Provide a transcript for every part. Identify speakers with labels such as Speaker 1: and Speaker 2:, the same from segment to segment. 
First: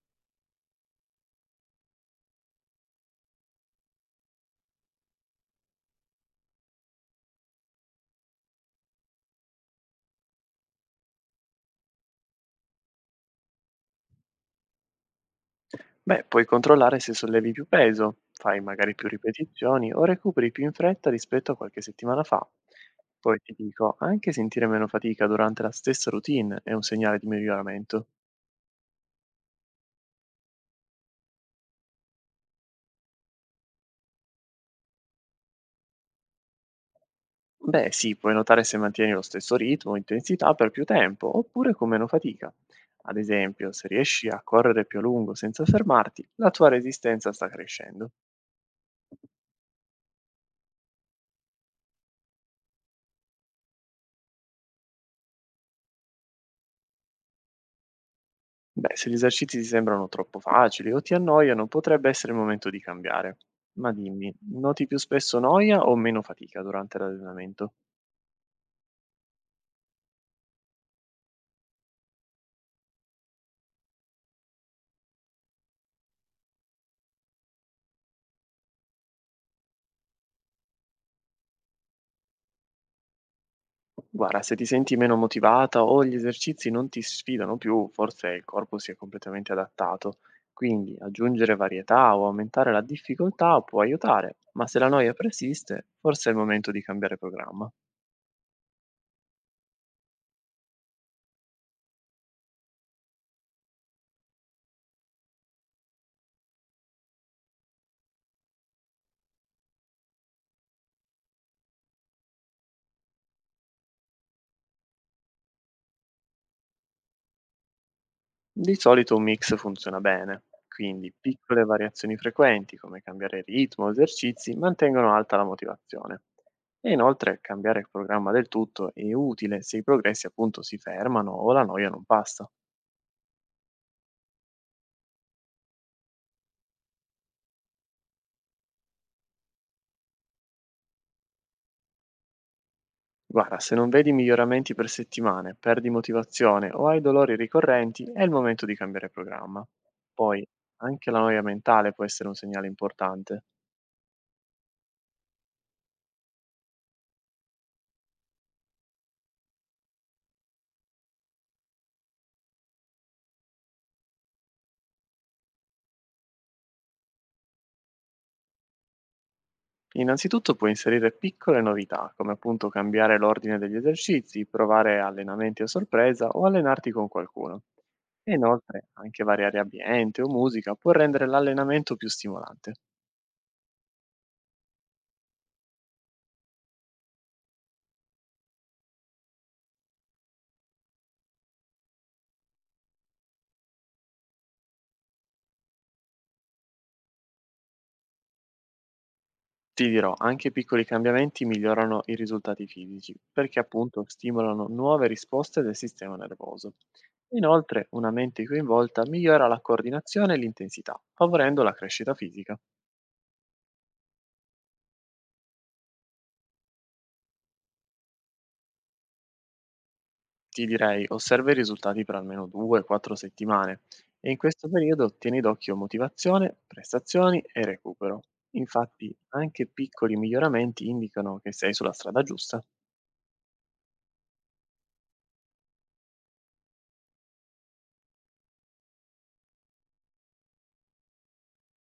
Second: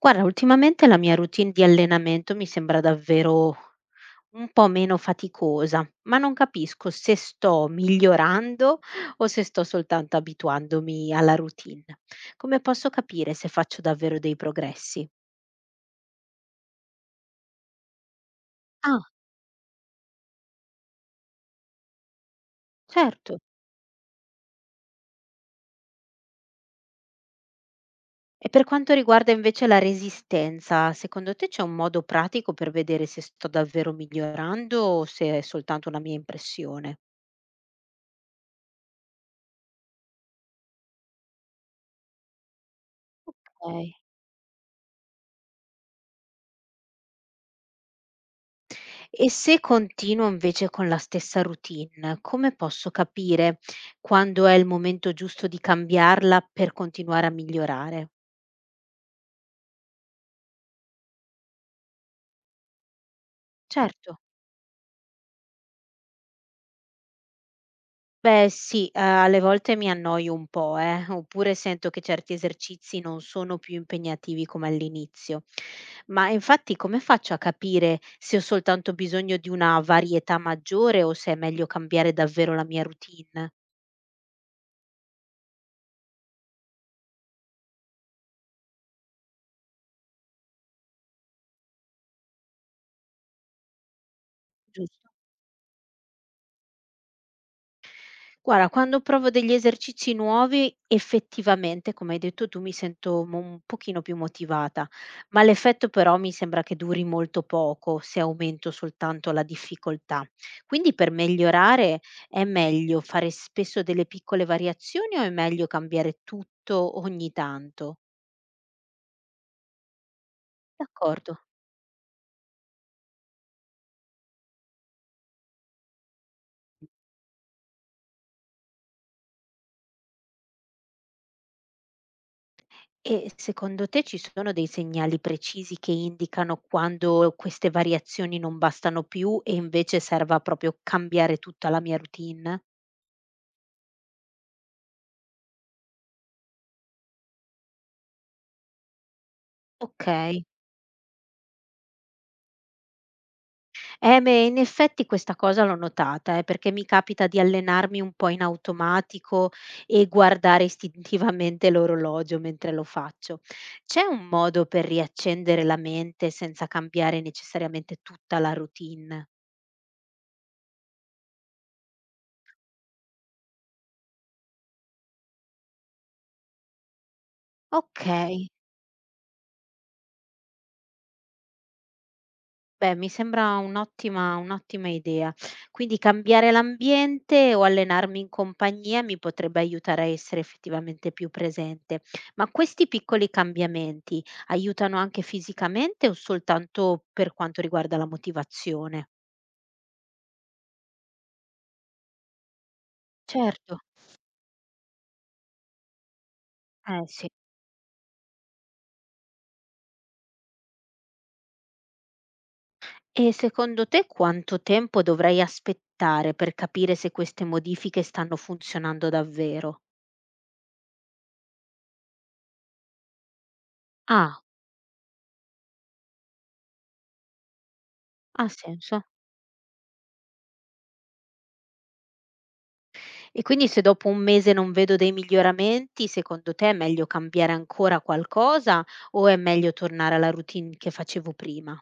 Speaker 1: Guarda, ultimamente la mia routine di allenamento mi sembra davvero un po' meno faticosa, ma non capisco se sto migliorando o se sto soltanto abituandomi alla routine. Come posso capire se faccio davvero dei progressi?
Speaker 2: Beh, puoi controllare se sollevi più peso, fai magari
Speaker 1: Ah,
Speaker 2: più ripetizioni o recuperi più in fretta rispetto a qualche settimana fa. Poi
Speaker 1: certo.
Speaker 2: ti dico, anche sentire meno fatica durante la stessa routine è un segnale di miglioramento.
Speaker 1: E per quanto riguarda invece la resistenza, secondo te c'è un modo pratico per vedere se sto davvero migliorando o se è soltanto una mia impressione?
Speaker 2: Beh, sì, puoi notare se mantieni lo stesso ritmo o intensità per più tempo, oppure con meno fatica. Ad esempio, se
Speaker 1: Ok.
Speaker 2: riesci a correre più a lungo senza fermarti, la tua resistenza sta crescendo.
Speaker 1: E se continuo invece con la stessa routine, come posso capire quando è il momento giusto di cambiarla per continuare a migliorare?
Speaker 2: Beh, se gli esercizi ti sembrano troppo facili o ti annoiano, potrebbe essere il momento di cambiare. Ma
Speaker 1: Certo.
Speaker 2: dimmi, noti più spesso noia o meno fatica durante l'allenamento?
Speaker 1: Beh sì, alle volte mi annoio un po', oppure sento che certi esercizi non sono più impegnativi come all'inizio. Ma infatti come faccio a capire se ho soltanto bisogno di una varietà maggiore o se è meglio cambiare davvero la mia routine?
Speaker 2: Guarda, se ti senti meno motivata o gli esercizi non ti sfidano più, forse il corpo si è completamente adattato. Quindi aggiungere varietà o aumentare la difficoltà può aiutare, ma se la
Speaker 1: Giusto?
Speaker 2: noia persiste, forse è il momento di cambiare programma.
Speaker 1: Guarda, quando provo degli esercizi nuovi, effettivamente, come hai detto tu, mi sento un pochino più motivata, ma l'effetto però mi sembra che duri molto poco se aumento soltanto la difficoltà. Quindi per migliorare è meglio fare spesso delle piccole variazioni o è meglio cambiare tutto ogni tanto?
Speaker 2: Di solito un mix funziona bene, quindi
Speaker 1: D'accordo.
Speaker 2: piccole variazioni frequenti come cambiare ritmo o esercizi mantengono alta la motivazione. E inoltre cambiare il programma del tutto è utile se i progressi appunto si fermano o la noia non passa.
Speaker 1: E secondo te ci sono dei segnali precisi che indicano quando queste variazioni non bastano più e invece serva proprio cambiare tutta la mia routine?
Speaker 2: Guarda, se non vedi miglioramenti per settimane, perdi motivazione o hai dolori ricorrenti, è il momento di cambiare programma. Poi
Speaker 1: Okay.
Speaker 2: anche la noia mentale può essere un segnale importante.
Speaker 1: Eh beh, in effetti questa cosa l'ho notata, perché mi capita di allenarmi un po' in automatico e guardare istintivamente l'orologio mentre lo faccio. C'è un modo per riaccendere la mente senza cambiare necessariamente tutta la routine?
Speaker 2: Innanzitutto puoi inserire piccole novità, come appunto cambiare l'ordine degli esercizi, provare allenamenti a sorpresa o allenarti con qualcuno.
Speaker 1: Ok.
Speaker 2: E inoltre anche variare ambiente o musica può rendere l'allenamento più stimolante.
Speaker 1: Beh, mi sembra un'ottima idea. Quindi cambiare l'ambiente o allenarmi in compagnia mi potrebbe aiutare a essere effettivamente più presente. Ma questi piccoli cambiamenti aiutano anche fisicamente o soltanto per quanto riguarda la motivazione?
Speaker 2: Ti dirò, anche piccoli cambiamenti migliorano i risultati fisici, perché
Speaker 1: Certo,
Speaker 2: appunto stimolano nuove risposte del sistema nervoso.
Speaker 1: eh sì.
Speaker 2: Inoltre, una mente coinvolta migliora la coordinazione e l'intensità, favorendo la crescita fisica.
Speaker 1: E secondo te quanto tempo dovrei aspettare per capire se queste modifiche stanno funzionando davvero?
Speaker 2: Ti direi, osserva i risultati per almeno 2-4 settimane e in
Speaker 1: Ah,
Speaker 2: questo periodo tieni d'occhio motivazione, prestazioni e recupero.
Speaker 1: ha senso.
Speaker 2: Infatti, anche piccoli miglioramenti indicano che sei sulla strada giusta.
Speaker 1: E quindi se dopo un mese non vedo dei miglioramenti, secondo te è meglio cambiare ancora qualcosa o è meglio tornare alla routine che facevo prima?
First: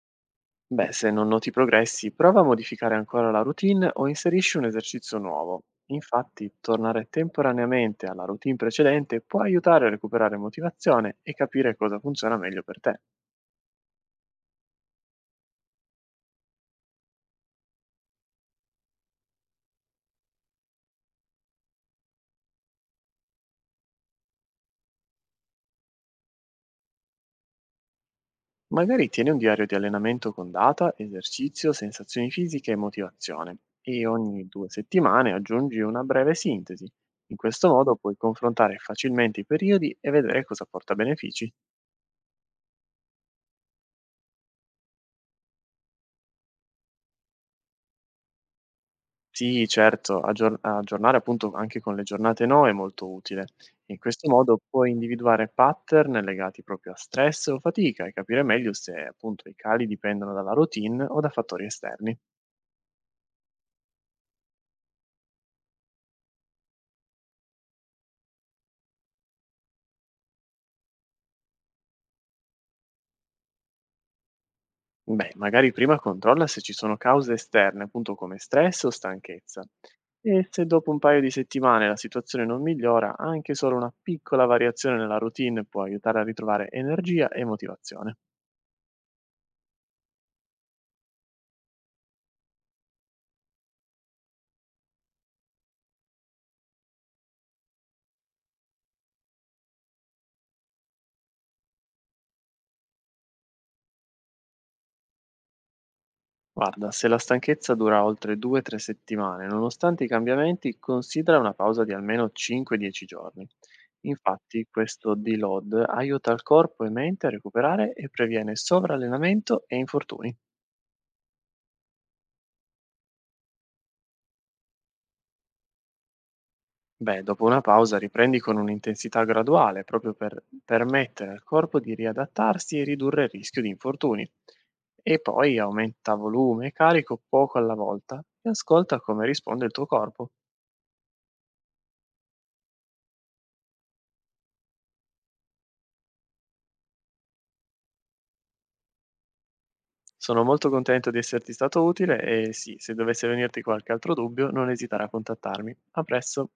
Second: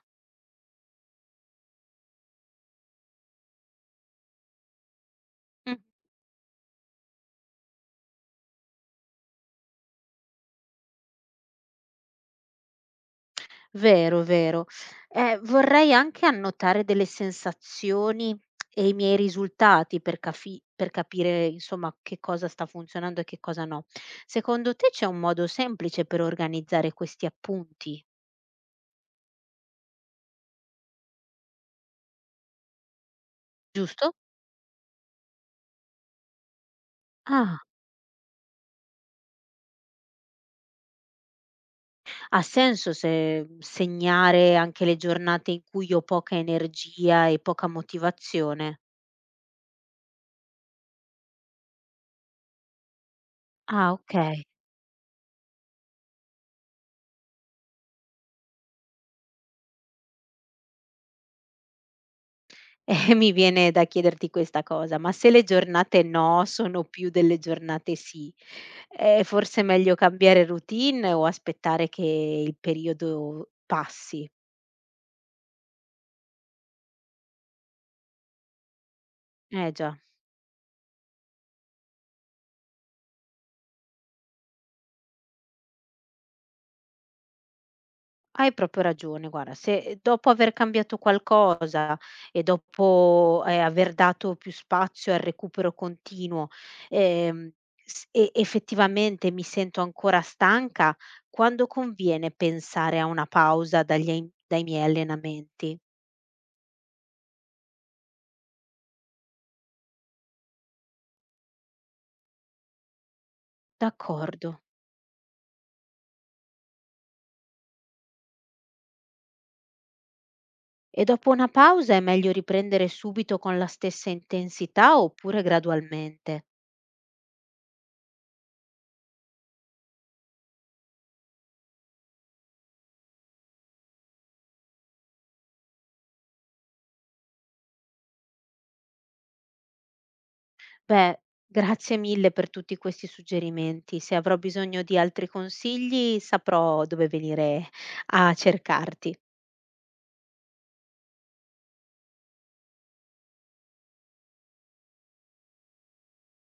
Speaker 2: Beh, se non noti progressi, prova a modificare ancora la routine o inserisci un esercizio nuovo.
Speaker 1: Mm.
Speaker 2: Infatti, tornare temporaneamente alla routine precedente può aiutare a recuperare motivazione e capire cosa funziona meglio per te.
Speaker 1: Vero, vero. Vorrei anche annotare delle sensazioni e i miei risultati per, per capire, insomma, che cosa sta funzionando e che cosa no. Secondo te c'è un modo semplice per organizzare questi appunti,
Speaker 2: Magari tieni un diario di allenamento con data, esercizio, sensazioni fisiche e motivazione e
Speaker 1: giusto?
Speaker 2: ogni 2 settimane aggiungi una breve sintesi. In
Speaker 1: Ah.
Speaker 2: questo modo puoi confrontare facilmente i periodi e vedere cosa porta benefici.
Speaker 1: Ha senso se segnare anche le giornate in cui ho poca energia e poca motivazione?
Speaker 2: Sì, certo, aggiornare appunto anche con le giornate no è molto utile.
Speaker 1: Ah,
Speaker 2: In questo
Speaker 1: okay.
Speaker 2: modo puoi individuare pattern legati proprio a stress o fatica e capire meglio se appunto i cali dipendono dalla routine o da fattori esterni.
Speaker 1: Mi viene da chiederti questa cosa, ma se le giornate no sono più delle giornate sì, è forse meglio cambiare routine o aspettare che il periodo passi?
Speaker 2: Beh, magari prima controlla se ci sono cause esterne, appunto come stress o stanchezza.
Speaker 1: Già.
Speaker 2: E se dopo un paio di settimane la situazione non migliora, anche solo una piccola variazione nella routine può aiutare a ritrovare energia e motivazione.
Speaker 1: Hai proprio ragione, guarda, se dopo aver cambiato qualcosa e dopo, aver dato più spazio al recupero continuo, ehm, s e effettivamente mi sento ancora stanca, quando conviene pensare a una pausa dagli ai dai miei allenamenti?
Speaker 2: Guarda, se la stanchezza dura oltre 2-3 settimane, nonostante i cambiamenti, considera una pausa di almeno 5-10 giorni.
Speaker 1: D'accordo.
Speaker 2: Infatti, questo deload aiuta il corpo e mente a recuperare e previene sovrallenamento e infortuni.
Speaker 1: E dopo una pausa è meglio riprendere subito con la stessa intensità oppure gradualmente?
Speaker 2: Beh, dopo una pausa riprendi con un'intensità graduale, proprio per permettere al corpo di riadattarsi e ridurre il rischio di infortuni. E poi aumenta volume e carico poco alla volta e ascolta come risponde il tuo corpo.
Speaker 1: Beh, grazie mille per tutti questi suggerimenti. Se avrò bisogno di altri consigli, saprò dove venire a cercarti.
Speaker 2: Sono molto contento di esserti stato utile e sì, se dovesse venirti qualche altro dubbio, non esitare a contattarmi. A presto!